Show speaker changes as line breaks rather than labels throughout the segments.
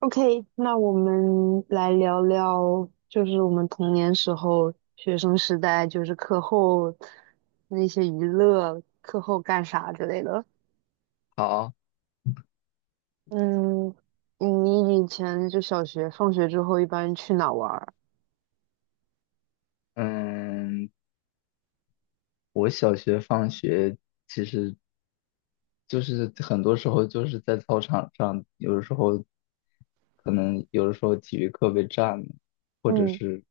OK，那我们来聊聊，就是我们童年时候、学生时代，就是课后那些娱乐，课后干啥之类的。
好。
嗯，你以前就小学放学之后一般去哪玩儿？
嗯，我小学放学其实就是很多时候就是在操场上，有的时候可能有的时候体育课被占了，或者
嗯
是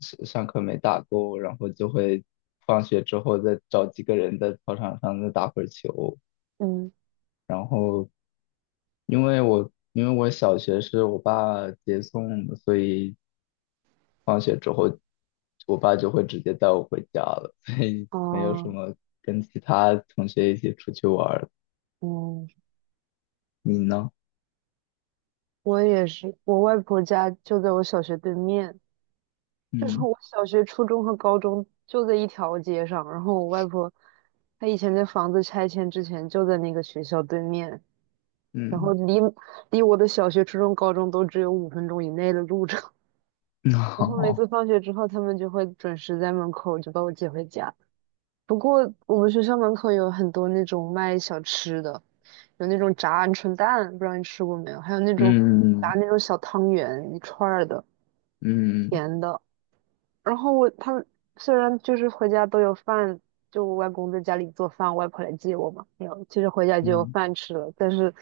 上课没打够，然后就会放学之后再找几个人在操场上再打会儿球。
嗯
然后因为我小学是我爸接送的，所以放学之后我爸就会直接带我回家了，所以没有什
哦，
么跟其他同学一起出去玩儿。
嗯，
你呢？
我也是，我外婆家就在我小学对面，就是
嗯
我小学、初中和高中就在一条街上。然后我外婆，她以前在房子拆迁之前就在那个学校对面。然后
嗯。
离我的小学、初中、高中都只有5分钟以内的路程。然后每
好。
次放学之后，他们就会准时在门口就把我接回家。不过我们学校门口有很多那种卖小吃的，有那种炸鹌鹑蛋，不知道你吃过没有？还有那种炸
嗯
那种小汤圆，一串儿的，
嗯
甜的。然后我他们虽然就是回家都有饭，就我外公在家里做饭，我外婆来接我嘛，没有，其实回家就有
嗯。
饭吃了。但是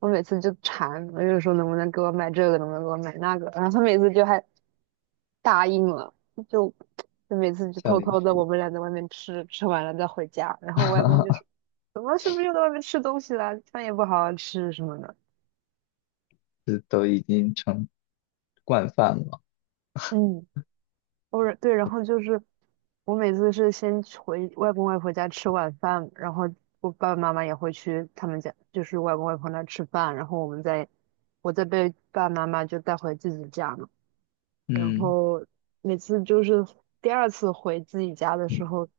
我每次就馋，我就说能不能给我买这个，能不能给我买那个，然后他每次就还答应了，就就每次就偷偷的我们
夏
俩在外面吃，吃完了再回家，然后我外公
哈
就
哈。
说，怎么是不是又在外面吃东西了，饭也不好好吃什么的，
这都已经成惯犯了。
嗯。偶尔对，然后就是我每次是先去回外公外婆家吃晚饭，然后我爸爸妈妈也会去他们家，就是外公外婆那吃饭，然后我们再被爸爸妈妈就带回自己家嘛。然
嗯
后每次就是第二次回自己家的时候，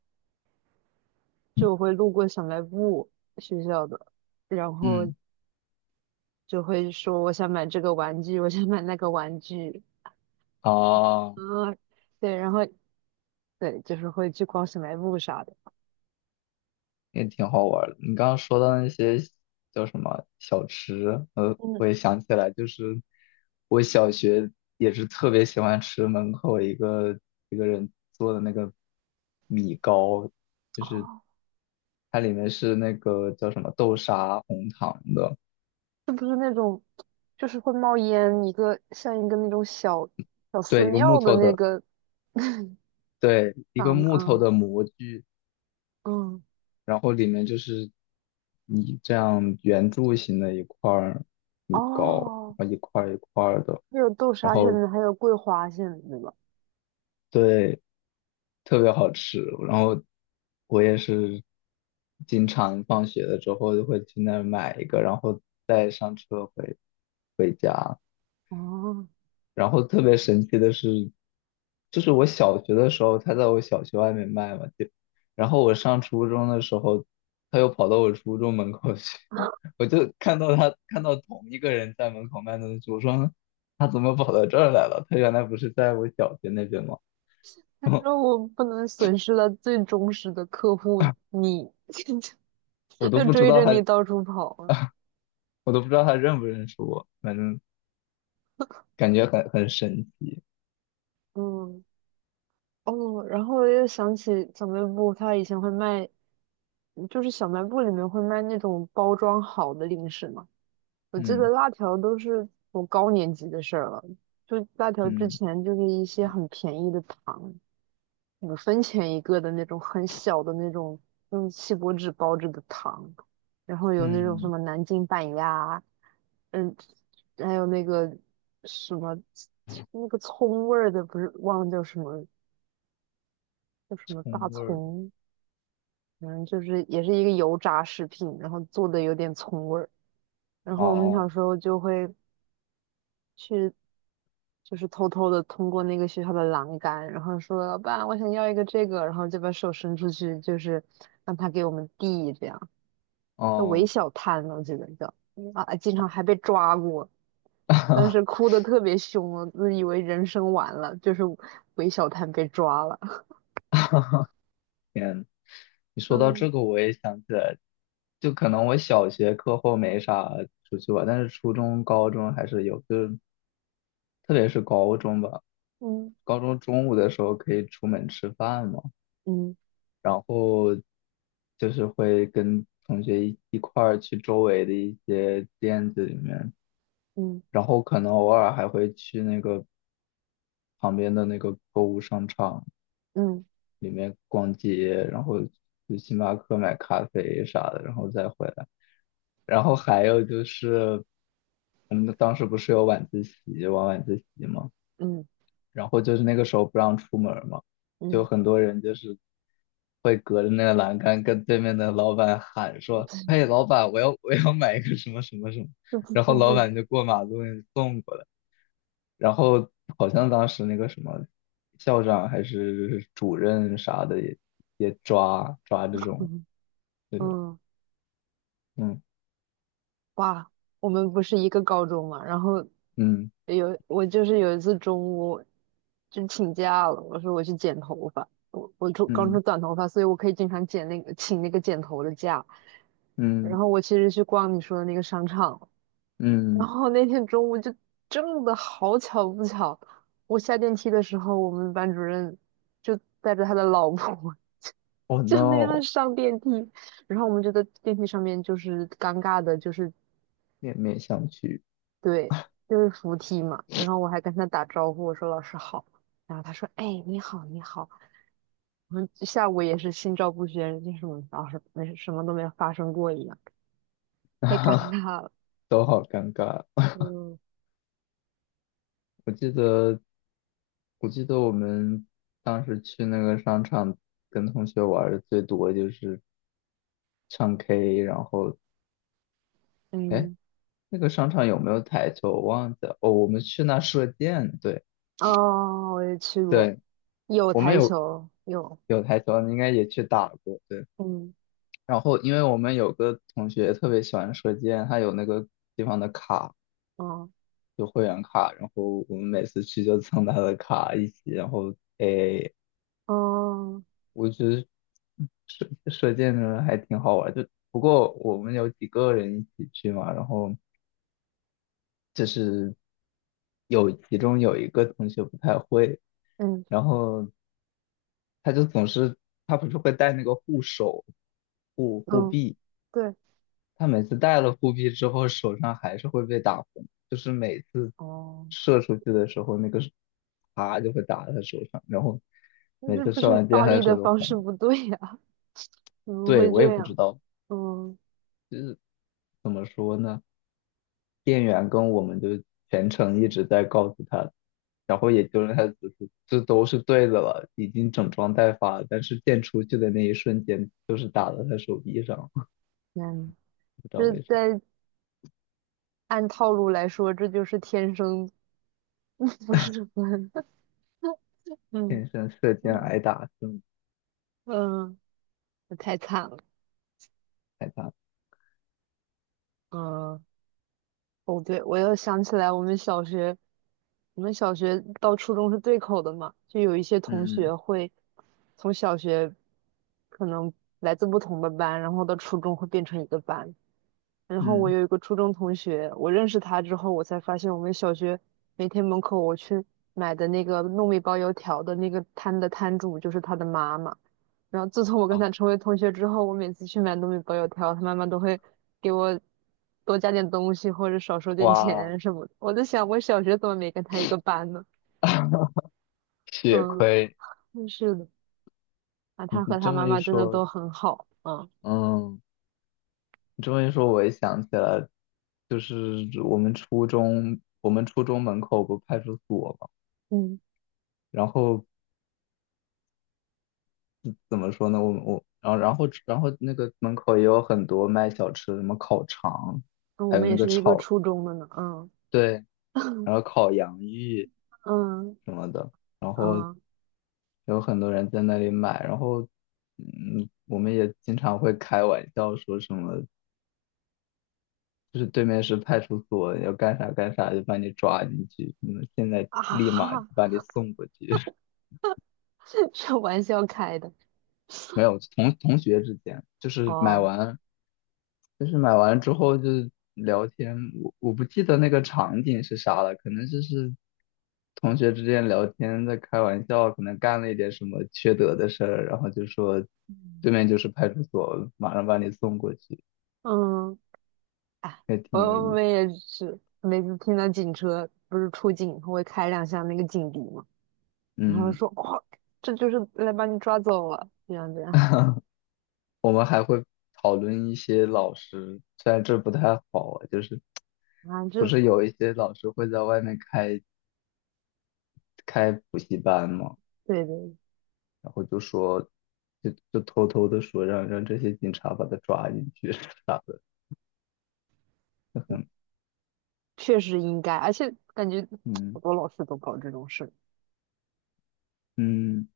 就会路过小卖部学校的，然后
嗯。
就会说我想买这个玩具，我想买那个玩具，
哦。
啊，对，然后对，就是会去逛小卖部啥的，
也挺好玩儿的。你刚刚说到那些叫什么小吃，
嗯。
我也想起来，就是我小学也是特别喜欢吃门口一个一个人做的那个米糕，就是
哦
它里面是那个叫什么豆沙红糖的。
是不是那种就是会冒烟一个像一个那种小寺
对，一个木
庙的
头
那
的，
个
对，一个
长的啊？
木头的模具，
嗯，
然后里面就是你这样圆柱形的一块儿米糕，
哦，
然后一块儿一块儿的，
还有豆
然
沙馅
后
的，还有桂花馅的，对吧？
对，特别好吃。然后我也是经常放学了之后就会去那儿买一个，然后再上车回。
哦，
然后特别神奇的是，就是我小学的时候，他在我小学外面卖嘛，就然后我上初中的时候，他又跑到我初中门口去。我就看到同一个人在门口卖东西，我说他怎么跑到这儿来了？他原来不是在我小学那边吗？
但是我不能损失了最忠实的客户，你
我都
就
不知
追
道
着
他，
你到处跑啊
我都不知道他认不认识我，反正感觉很神奇。
嗯，哦，然后我又想起小卖部，它以前会卖，就是小卖部里面会卖那种包装好的零食嘛。我记得
嗯
辣条都是我高年级的事儿了，就辣条之
嗯
前就是一些很便宜的糖，5分钱一个的那种很小的那种用锡箔纸包着的糖，然后有那种什
嗯。
么南京板鸭，嗯，还有那个什么那个葱味儿的，不是忘了叫什么叫什么
葱
大
味儿的。
葱，反正就是也是一个油炸食品，然后做的有点葱味儿。然后我们小
哦
时候就会去就是偷偷的通过那个学校的栏杆，然后说老板，我想要一个这个，然后就把手伸出去，就是让他给我们递，这样叫韦
哦。
小摊，我记得叫啊，经常还被抓过，当时 哭的特别凶，我自以为人生完了，就是韦小摊被抓了，
你说到这
嗯
个，我也想起来，就可能我小学课后没啥出去玩，但是初中、高中还是有，就是特别是高中吧，
嗯
高中中午的时候可以出门吃饭嘛，
嗯
然后就是会跟同学一块儿去周围的一些店子里面，
嗯
然后可能偶尔还会去那个旁边的那个购物商场。
嗯
里面逛街，然后去星巴克买咖啡啥的，然后再回来。然后还有就是，我们当时不是有晚自习，晚自习嘛，
嗯
然后就是那个时候不让出门儿嘛，就
嗯，
很多人就是会隔着那个栏杆跟对面的老板喊说：“嘿，老板，我要买一个什么什么什么。”
嗯
然后老
嗯
板就过马路给你送过来。然后 好像当时那个什么校长还是主任啥的也也抓这种
嗯
这种。
嗯，
嗯
哇，我们不是一个高中嘛，然后
嗯
有我就是有一次中午就请假了，我说我去剪头发，我出刚出
嗯
短头发，所以我可以经常剪那个请那个剪头的假。然
嗯
后我其实去逛你说的那个商场，然
嗯
后那天中午就真的好巧不巧，我下电梯的时候，我们班主任就带着他的老婆
，Oh
就那样
no。
上电梯，然后我们就在电梯上面就是尴尬的，就是
面面相觑。
对，就是扶梯嘛。然后我还跟他打招呼，我说老师好。然后他说，哎，你好，你好。我们下午也是心照不宣，就是我们老师没什么都没有发生过一样，太尴尬了。
都好尴尬。
嗯
我记得我记得我们当时去那个商场跟同学玩的最多就是唱 K。然后哎，
嗯，
那个商场有没有台球我忘记了，哦，我们去那射箭，对。
哦，我也去过，
对，
有
我们
台
有
球，有，
台球，你应该也去打过，对。
嗯
然后因为我们有个同学特别喜欢射箭，他有那个地方的卡，
哦
有会员卡，然后我们每次去就蹭他的卡一起。然后诶，
哦
我觉得射箭的还挺好玩，就不过我们有几个人一起去嘛，然后。就是其中有一个同学不太会，
嗯
然后他就总是他不是会带那个护手护护
嗯，
臂，
对，
他每次带了护臂之后手上还是会被打红，就是每次
哦，
射出去的时候那个啪就会打在他手上，然后
那
每
这
次
不是
射完箭
发
他
力
的
的
手就
方式
红。
不对呀、怎么
对。
会
我也
这
不知
样？
道
嗯，
怎么说呢，店员跟我们就全程一直在告诉他。然后也就让他只是这都是对的了，已经整装待发了，但是箭出去的那一瞬间，就是打到他手臂上，
天
不知道
这
为什么，
在按套路来说，这就是天生 不是蚊子 嗯
天生射箭挨
嗯
打，这么
嗯，太惨了，
挨打。
嗯，哦对，我又想起来我们小学，我们小学到初中是对口的嘛，就有一些同
嗯
学会从小学可能来自不同的班，然后到初中会变成一个班，然后我
嗯。
有一个初中同学，我认识他之后，我才发现我们小学每天门口我去买的那个糯米包油条的那个摊的摊主就是他的妈妈。然后自从我跟他
啊
成为同学之后，我每次去买糯米包油条，他妈妈都会给我多加点东西或者少收点
哇，
钱什么的。我在想，我小学怎么没跟他一个班呢？
血
嗯，
亏！
嗯是的，啊，他
你
和他
这
妈
么一
妈真的
说，
都很好。嗯
嗯，你这么一说，我也想起来，就是我们初中，我们初中门口不派出所嘛。
嗯，
然后怎么说呢？我然后那个门口也有很多卖小吃的，什么烤肠，
我
还有
们也
那个
是一个
炒，
初中的呢。嗯
对，然后烤洋芋
嗯
什么的，然后
嗯。
有很多人在那里买。然后嗯，我们也经常会开玩笑说什么，就是对面是派出所，要干啥干啥就把你抓进去，嗯，现在
啊
立马
哈，
把你送过去。
这玩笑开的
没有，同学之间就是买
哦，
完之后就是聊天。我不记得那个场景是啥了，可能就是同学之间聊天在开玩笑，可能干了一点什么缺德的事儿，然后就说对面就是派出所，马上把你送过去，
嗯，哎，
也挺有
我我
意思。
们也是，每次听到警车不是出警，他会开两下那个警笛嘛，然后
嗯。
说哇，这就是来把你抓走了，这样这样
我们还会讨论一些老师，虽然这不太好啊，就是
啊，
不
这
是有一些老师会在外面开补习班吗？
对对，
然后就说，就偷偷的说让这些警察把他抓进去 啥的。
确实应该，而且感觉 好
嗯
多老师都搞这种事
嗯。